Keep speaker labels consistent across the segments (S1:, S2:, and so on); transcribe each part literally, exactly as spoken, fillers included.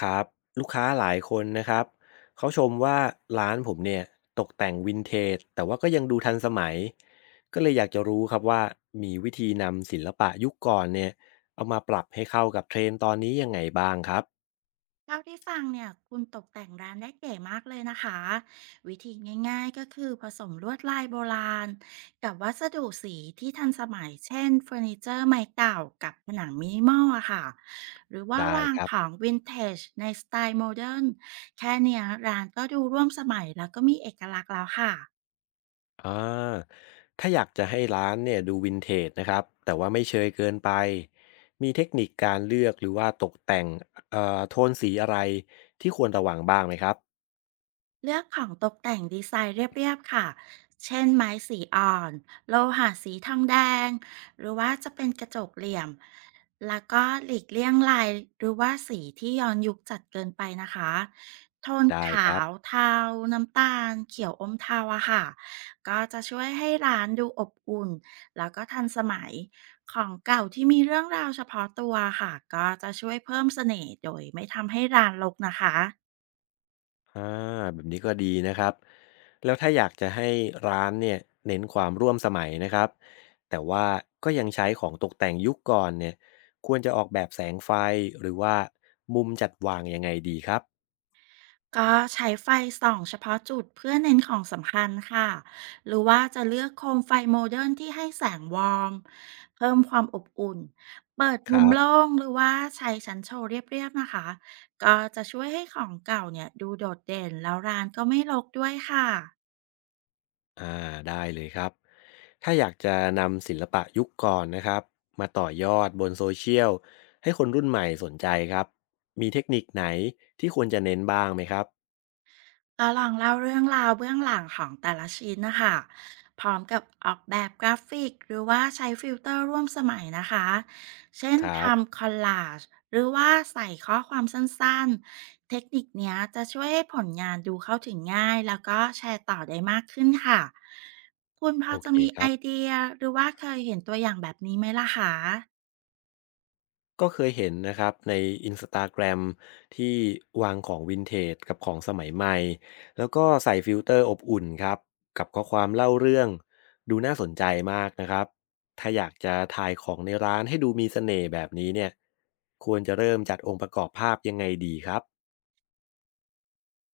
S1: ครับลูกค้าหลายคนนะครับเขาชมว่าร้านผมเนี่ยตกแต่งวินเทจแต่ว่าก็ยังดูทันสมัยก็เลยอยากจะรู้ครับว่ามีวิธีนำศิลปะยุคก่อนเนี่ยเอามาปรับให้เข้ากับเทรนด์ตอนนี้ยังไงบ้างครับ
S2: เท่าที่ฟังเนี่ยคุณตกแต่งร้านได้เก๋มากเลยนะคะวิธีง่ายๆก็คือผสมลวดลายโบราณกับวัสดุสีที่ทันสมัยเช่นเฟอร์นิเจอร์ไม้เก่ากับผนังมินิมอลอะค่ะหรือว่า
S1: ได้
S2: วาง
S1: ครับ
S2: ของวินเทจในสไตล์โมเดิร์นแค่เนี้ยร้านก็ดูร่วมสมัยแล้วก็มีเอกลักษณ์แล้วค่ะ
S1: อ่าถ้าอยากจะให้ร้านเนี่ยดูวินเทจนะครับแต่ว่าไม่เชยเกินไปมีเทคนิคการเลือกหรือว่าตกแต่งเอ่อโทนสีอะไรที่ควรระวังบ้างไหมครับ
S2: เลือกของตกแต่งดีไซน์เรียบๆค่ะ เช่นไม้สีอ่อนโลหะสีทองแดงหรือว่าจะเป็นกระจกเหลี่ยมแล้วก็หลีกเลี่ยงลายหรือว่าสีที่ย้อนยุคจัดเกินไปนะคะโทน
S1: ได้ค
S2: ขา
S1: รับ
S2: วเทาน้ำตาลเขียวอมเทาอะค่ะก็จะช่วยให้ร้านดูอบอุ่นแล้วก็ทันสมัยของเก่าที่มีเรื่องราวเฉพาะตัวค่ะก็จะช่วยเพิ่มเสน่ห์โดยไม่ทำให้ร้านรกนะคะ
S1: อาแบบนี้ก็ดีนะครับแล้วถ้าอยากจะให้ร้านเนี่ยเน้นความร่วมสมัยนะครับแต่ว่าก็ยังใช้ของตกแต่งยุคก่อนเนี่ยควรจะออกแบบแสงไฟหรือว่ามุมจัดวางยังไงดีครับ
S2: ก็ใช้ไฟส่องเฉพาะจุดเพื่อเน้นของสำคัญค่ะ หรือว่าจะเลือกโคมไฟโมเดิร์นที่ให้แสงวอร์มเพิ่มความอบอุ่น เปิด
S1: ค
S2: มุ
S1: รั
S2: ม
S1: บ
S2: โล่งหรือว่าใช้ชั้นโชว์เรียบๆนะคะ ก็จะช่วยให้ของเก่าเนี่ยดูโดดเด่นแล้วร้านก็ไม่รกด้วยค่ะ
S1: อาได้เลยครับถ้าอยากจะนำศิลปะยุคก่อนนะครับมาต่อยอดบนโซเชียลให้คนรุ่นใหม่สนใจครับมีเทคนิคไหนที่ควรจะเน้นบ้างไหมครับ
S2: เราลองเล่าเรื่องราวเบื้องหลังของแต่ละชิ้นนะคะพร้อมกับออกแบบกราฟิกหรือว่าใช้ฟิลเตอร์ร่วมสมัยนะคะเช่น
S1: ครับ
S2: ทำคอลลาจหรือว่าใส่ข้อความสั้นๆเทคนิคเนี้ยจะช่วยให้ผลงานดูเข้าถึงง่ายแล้วก็แชร์ต่อได้มากขึ้นค่ะคุณพอ
S1: โอ
S2: จะ
S1: เค
S2: มี
S1: ค
S2: ไอ
S1: รับ
S2: เดียหรือว่าเคยเห็นตัวอย่างแบบนี้ไหมล่ะคะ
S1: ก็เคยเห็นนะครับใน อินสตาแกรม ที่วางของวินเทจกับของสมัยใหม่แล้วก็ใส่ฟิลเตอร์อบอุ่นครับกับข้อความเล่าเรื่องดูน่าสนใจมากนะครับถ้าอยากจะถ่ายของในร้านให้ดูมีเสน่ห์แบบนี้เนี่ยควรจะเริ่มจัดองค์ประกอบภาพยังไงดีครับ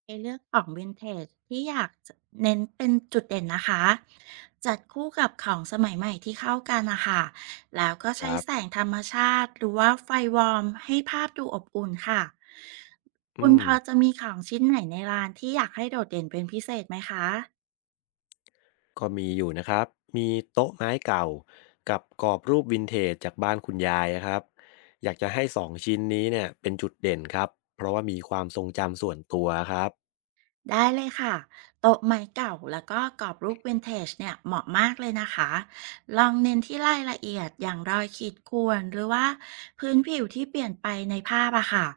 S2: ในเลือกของวินเทจที่อยากจะเน้นเป็นจุดเด่นนะคะจัดคู่กับของสมัยใหม่ที่เข้ากันนะคะแล้วก็
S1: ค
S2: ใช้
S1: รั
S2: แส
S1: บ
S2: งธรรมชาติหรือว่าไฟวอร์มให้ภาพดูอบอุ่นค่ะคุ
S1: อื
S2: ณพ
S1: ม
S2: อจะมีของชิ้นไหนในร้านที่อยากให้โดดเด่นเป็นพิเศษไหมคะ
S1: ก็มีอยู่นะครับมีโต๊ะไม้เก่ากับกรอบรูปวินเทจจากบ้านคุณยายอะครับอยากจะให้สองชิ้นนี้เนี่ยเป็นจุดเด่นครับเพราะว่ามีความทรงจำส่วนตัวครับ
S2: ได้เลยค่ะโต๊ะไม้เก่าแล้วก็กรอบรูปวินเทจเนี่ยเหมาะมากเลยนะคะ ลองเน้นที่รายละเอียดอย่างรอยขีดข่วนหรือว่าพื้นผิวที่เปลี่ยนไปในภาพอะค่ะ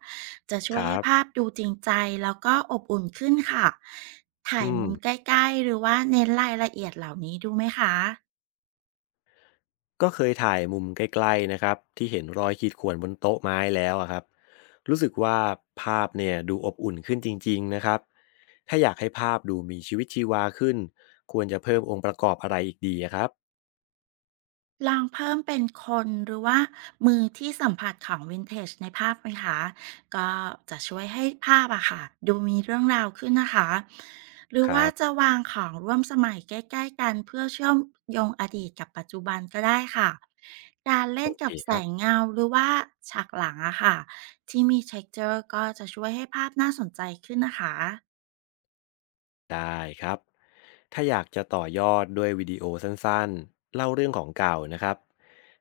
S2: จะช่
S1: ค
S2: วย
S1: รั
S2: ให้
S1: บ
S2: ภาพดูจริงใจแล้วก็อบอุ่นขึ้นค่ะ ถ่าย
S1: อืม
S2: มุมใกล้ๆหรือว่าเน้นรายละเอียดเหล่านี้ดูไหมคะ
S1: ก็เคยถ่ายมุมใกล้ๆนะครับที่เห็นรอยขีดข่วนบนโต๊ะไม้แล้วอะครับรู้สึกว่าภาพเนี่ยดูอบอุ่นขึ้นจริงๆนะครับถ้าอยากให้ภาพดูมีชีวิตชีวาขึ้นควรจะเพิ่มองค์ประกอบอะไรอีกดีอะครับ
S2: ลองเพิ่มเป็นคนหรือว่ามือที่สัมผัสของวินเทจในภาพไหมคะก็จะช่วยให้ภาพอะค่ะดูมีเรื่องราวขึ้นนะคะหรือ
S1: ครั
S2: ว่า
S1: บ
S2: จะวางของร่วมสมัยใกล้ๆกันเพื่อเชื่อมโยงอดีตกับปัจจุบันก็ได้ค่ะการเล่
S1: โอ
S2: น
S1: เค
S2: กับแส
S1: ครับ
S2: งเงาหรือว่าฉากหลังอะค่ะที่มี texture กเจอร์ก็จะช่วยให้ภาพน่าสนใจขึ้นนะคะ
S1: ได้ครับ ถ้าอยากจะต่อยอดด้วยวิดีโอสั้นๆ เล่าเรื่องของเก่านะครับ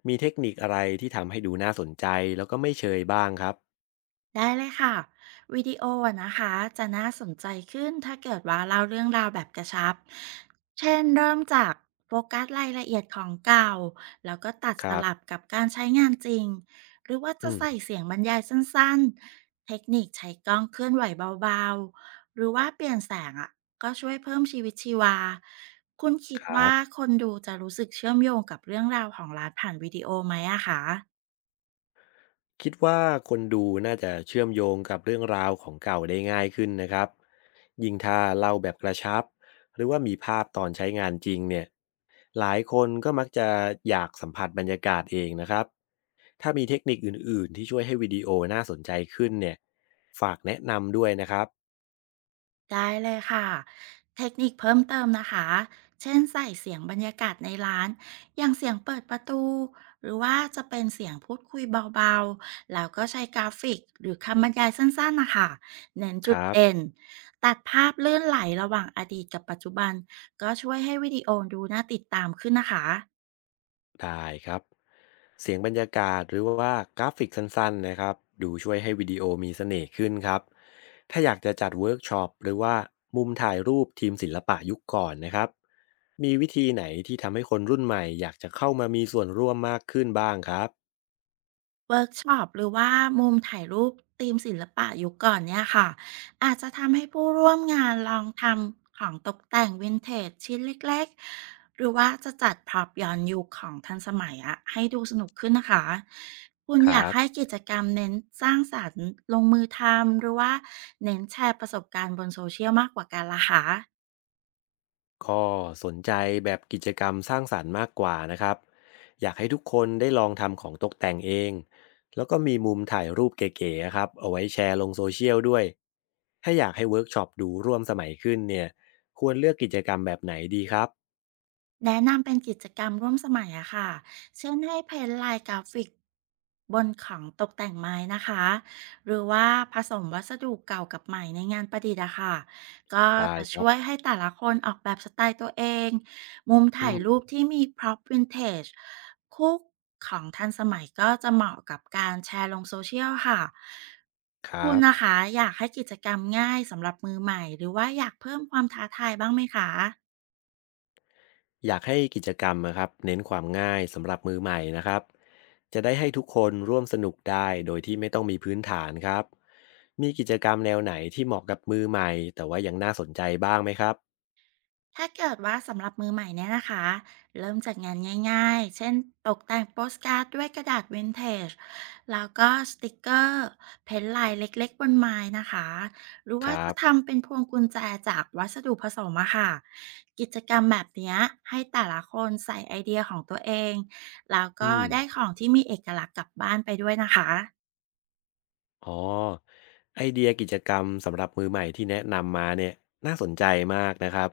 S1: มีเทคนิคอะไรที่ทำให้ดูน่าสนใจแล้วก็ไม่เชยบ้างครับ
S2: ได้เลยค่ะวิดีโออะนะคะจะน่าสนใจขึ้นถ้าเกิดว่าเล่าเรื่องราวแบบกระชับเช่นเริ่มจากโฟกัสรายละเอียดของเก่าแล้วก็ตัด
S1: ค
S2: ส
S1: รั
S2: ลับ
S1: บ
S2: กับการใช้งานจริงหรือว่าจะ
S1: อืม
S2: ใส่เสียงบรรยายสั้นๆเทคนิคใช้กล้องเคลื่อนไหวเบาๆหรือว่าเปลี่ยนแสงอ่ะก็ช่วยเพิ่มชีวิตชีวาคุณคิ
S1: ค
S2: ด
S1: รั
S2: ว่า
S1: บ
S2: คนดูจะรู้สึกเชื่อมโยงกับเรื่องราวของร้านผ่านวิดีโอไหมอะคะ
S1: คิดว่าคนดูน่าจะเชื่อมโยงกับเรื่องราวของเก่าได้ง่ายขึ้นนะครับยิ่งถ้าเล่าแบบกระชับหรือว่ามีภาพตอนใช้งานจริงเนี่ยหลายคนก็มักจะอยากสัมผัสบรรยากาศเองนะครับถ้ามีเทคนิคอื่นๆที่ช่วยให้วิดีโอน่าสนใจขึ้นเนี่ยฝากแนะนำด้วยนะครับ
S2: ได้เลยค่ะเทคนิคเพิ่มเติมนะคะเช่นใส่เสียงบรรยากาศในร้านอย่างเสียงเปิดประตูหรือว่าจะเป็นเสียงพูดคุยเบาๆแล้วก็ใช้กราฟิกหรือคำบรรยายสั้นๆนะคะเน้น
S1: ค
S2: จุด
S1: รับ
S2: เด่นตัดภาพเลื่อนไหลระหว่างอดีตกับปัจจุบันก็ช่วยให้วิดีโอดูน่าติดตามขึ้นนะคะ
S1: ได้ครับเสียงบรรยากาศหรือว่ากราฟิกสั้นๆนะครับดูช่วยให้วิดีโอมีเสน่ห์ขึ้นครับถ้าอยากจะจัดเวิร์กช็อปหรือว่ามุมถ่ายรูปทีมศิลปะยุคก่อนนะครับมีวิธีไหนที่ทำให้คนรุ่นใหม่อยากจะเข้ามามีส่วนร่วมมากขึ้นบ้างครับ
S2: เวิร์กช็อปหรือว่ามุมถ่ายรูปธีมศิลปะยุคก่อนเนี่ยค่ะอาจจะทำให้ผู้ร่วมงานลองทำของตกแต่งวินเทจชิ้นเล็กๆหรือว่าจะจัดพร็อพย้อนยุคของทันสมัยอะให้ดูสนุกขึ้นนะคะคุณ
S1: ค
S2: อยา
S1: รั
S2: ก
S1: บ
S2: ให้กิจกรรมเน้นสร้างสรรค์ลงมือทำหรือว่าเน้นแชร์ประสบการณ์บนโซเชียลมากกว่ากันล่ะคะ
S1: ก็สนใจแบบกิจกรรมสร้างสรรค์มากกว่านะครับอยากให้ทุกคนได้ลองทำของตกแต่งเองแล้วก็มีมุมถ่ายรูปเก๋ๆครับเอาไว้แชร์ลงโซเชียลด้วยถ้าอยากให้เวิร์กช็อปดูร่วมสมัยขึ้นเนี่ยควรเลือกกิจกรรมแบบไหนดีครับ
S2: แนะนำเป็นกิจกรรมร่วมสมัยอะค่ะเช่นให้เพ้นท์ลายกราฟิกบนของตกแต่งไม้นะคะ หรือว่าผสมวัสดุเก่ากับใหม่ในงานประดิษฐ์อะค่ะ ก็
S1: ได้
S2: จะ
S1: ครั
S2: ช่วย
S1: บ
S2: ให้แต่ละคนออกแบบสไตล์ตัวเองมุม
S1: อื
S2: ถ่ายรูป
S1: ม
S2: ที่มีพร็อพวินเทจคู่ของทันสมัยก็จะเหมาะกับการแชร์ลงโซเชียลค่ะ
S1: ครั
S2: คุณ
S1: บ
S2: นะคะอยากให้กิจกรรมง่ายสำหรับมือใหม่หรือว่าอยากเพิ่มความท้าทายบ้างไหมคะ
S1: อยากให้กิจกรรมนะครับเน้นความง่ายสำหรับมือใหม่นะครับจะได้ให้ทุกคนร่วมสนุกได้โดยที่ไม่ต้องมีพื้นฐานครับมีกิจกรรมแนวไหนที่เหมาะกับมือใหม่แต่ว่ายังน่าสนใจบ้างไหมครับ
S2: ถ้าเกิดว่าสำหรับมือใหม่เนี่ยนะคะ เริ่มจากงานง่ายๆ เช่นตกแต่งโปสการ์ดด้วยกระดาษวินเทจ แล้วก็สติกเกอร์ เพ้นท์ลายเล็กๆบนไม้นะคะ หรือ
S1: ค
S2: ว่า
S1: รั
S2: จะ
S1: บ
S2: ทำเป็นพวงกุญแจจากวัสดุผสมอะค่ะ กิจกรรมแบบเนี้ยให้แต่ละคนใส่ไอเดียของตัวเอง แล้วก็
S1: อืม
S2: ได้ของที่มีเอกลักษณ์กลับบ้านไปด้วยนะคะ
S1: อ๋อไอเดียกิจกรรมสำหรับมือใหม่ที่แนะนำมาเนี่ยน่าสนใจมากนะครับ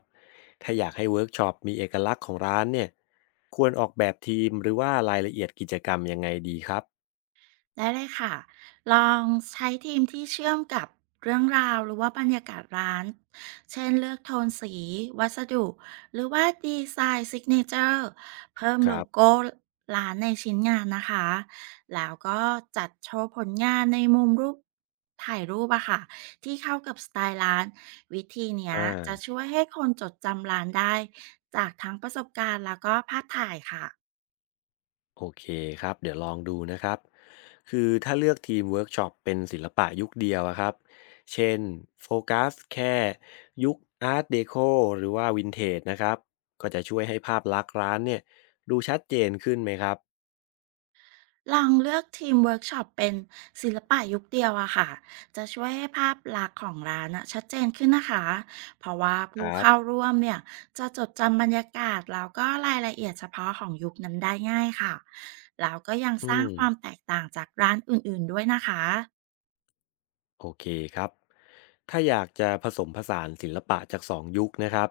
S1: ถ้าอยากให้เวิร์กช็อปมีเอกลักษณ์ของร้านเนี่ยควรออกแบบทีมหรือว่ารายละเอียดกิจกรรมยังไงดีครับ
S2: ได้เลยค่ะ ลองใช้ทีมที่เชื่อมกับเรื่องราวหรือว่าบรรยากาศร้าน เช่นเลือกโทนสีวัสดุหรือว่าดีไซน์ซิกเนเจอร์เพิ่ม
S1: ค
S2: โล
S1: รับ
S2: โก้ร้านในชิ้นงานนะคะ แล้วก็จัดโชว์ผลงานในมุมรูปถ่ายรูปอะค่ะที่เข้ากับสไตล์ร้านวิธีเนี้ยจะ
S1: อ่า
S2: ช่วยให้คนจดจำร้านได้จากทั้งประสบการณ์แล้วก็ภาพถ่ายค่ะ
S1: โอเคครับเดี๋ยวลองดูนะครับคือถ้าเลือกทีมเวิร์กช็อปเป็นศิลปะยุคเดียวอะครับเช่นโฟกัสแค่ยุคอาร์ตเดโคหรือว่าวินเทจนะครับก็จะช่วยให้ภาพลักษณ์ร้านเนี่ยดูชัดเจนขึ้นไหมครับ
S2: ลองเลือกทีมเวิร์กช็อปเป็นศิลปะยุคเดียวอะค่ะจะช่วยให้ภาพลักษณ์ของร้านอะชัดเจนขึ้นนะคะเพราะว่า
S1: ค
S2: ผู้
S1: รับ
S2: เข้าร่วมเนี่ยจะจดจำบรรยากาศแล้วก็รายละเอียดเฉพาะของยุคนั้นได้ง่ายค่ะแล้วก็ยัง
S1: อื
S2: สร้าง
S1: ม
S2: ความแตกต่างจากร้านอื่นๆด้วยนะคะ
S1: โอเคครับถ้าอยากจะผสมผสานศิลปะจากสองยุคนะครับ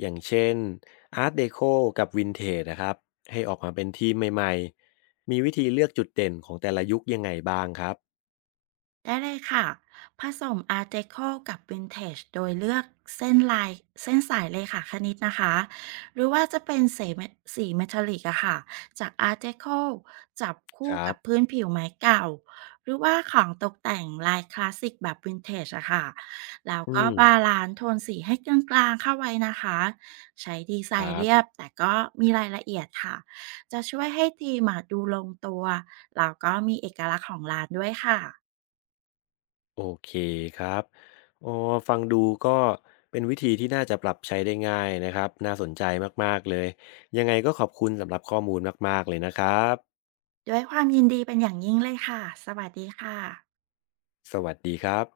S1: อย่างเช่นอาร์ตเดโคกับวินเทจนะครับให้ออกมาเป็นทีมใหม่ๆมีวิธีเลือกจุดเด่นของแต่ละยุคยังไงบ้างครับ
S2: ได้เลยค่ะผสมอาร์ e เดโคกับวินเทจโดยเลือกเส้นลายเส้นสายเลขาคณิตนะคะหรือว่าจะเป็นเสมสีเมทัลลิกอะค่ะจากอาร์ e เดโคจับ
S1: ค
S2: คู่
S1: รั
S2: กั
S1: บ
S2: บพื้นผิวไม้เก่าหรือว่าของตกแต่งลายคลาสสิกแบบวินเทจอะค่ะแล้ว
S1: อื
S2: ก็
S1: ม
S2: บาลานซ์โทนสีให้กลางๆเข้าไว้นะคะใช้ดีไซ
S1: ครั
S2: น์
S1: บ
S2: เรียบแต่ก็มีรายละเอียดค่ะจะช่วยให้ทีมอะดูลงตัวแล้วก็มีเอกลักษณ์ของร้านด้วยค่ะ
S1: โอเคครับโอ้ฟังดูก็เป็นวิธีที่น่าจะปรับใช้ได้ง่ายนะครับ น่าสนใจมากๆเลย ยังไงก็ขอบคุณสำหรับข้อมูลมากๆเลยนะครับ
S2: ด้วยความยินดีเป็นอย่างยิ่งเลยค่ะ สวัสดีค่ะ
S1: สวัสดีครับ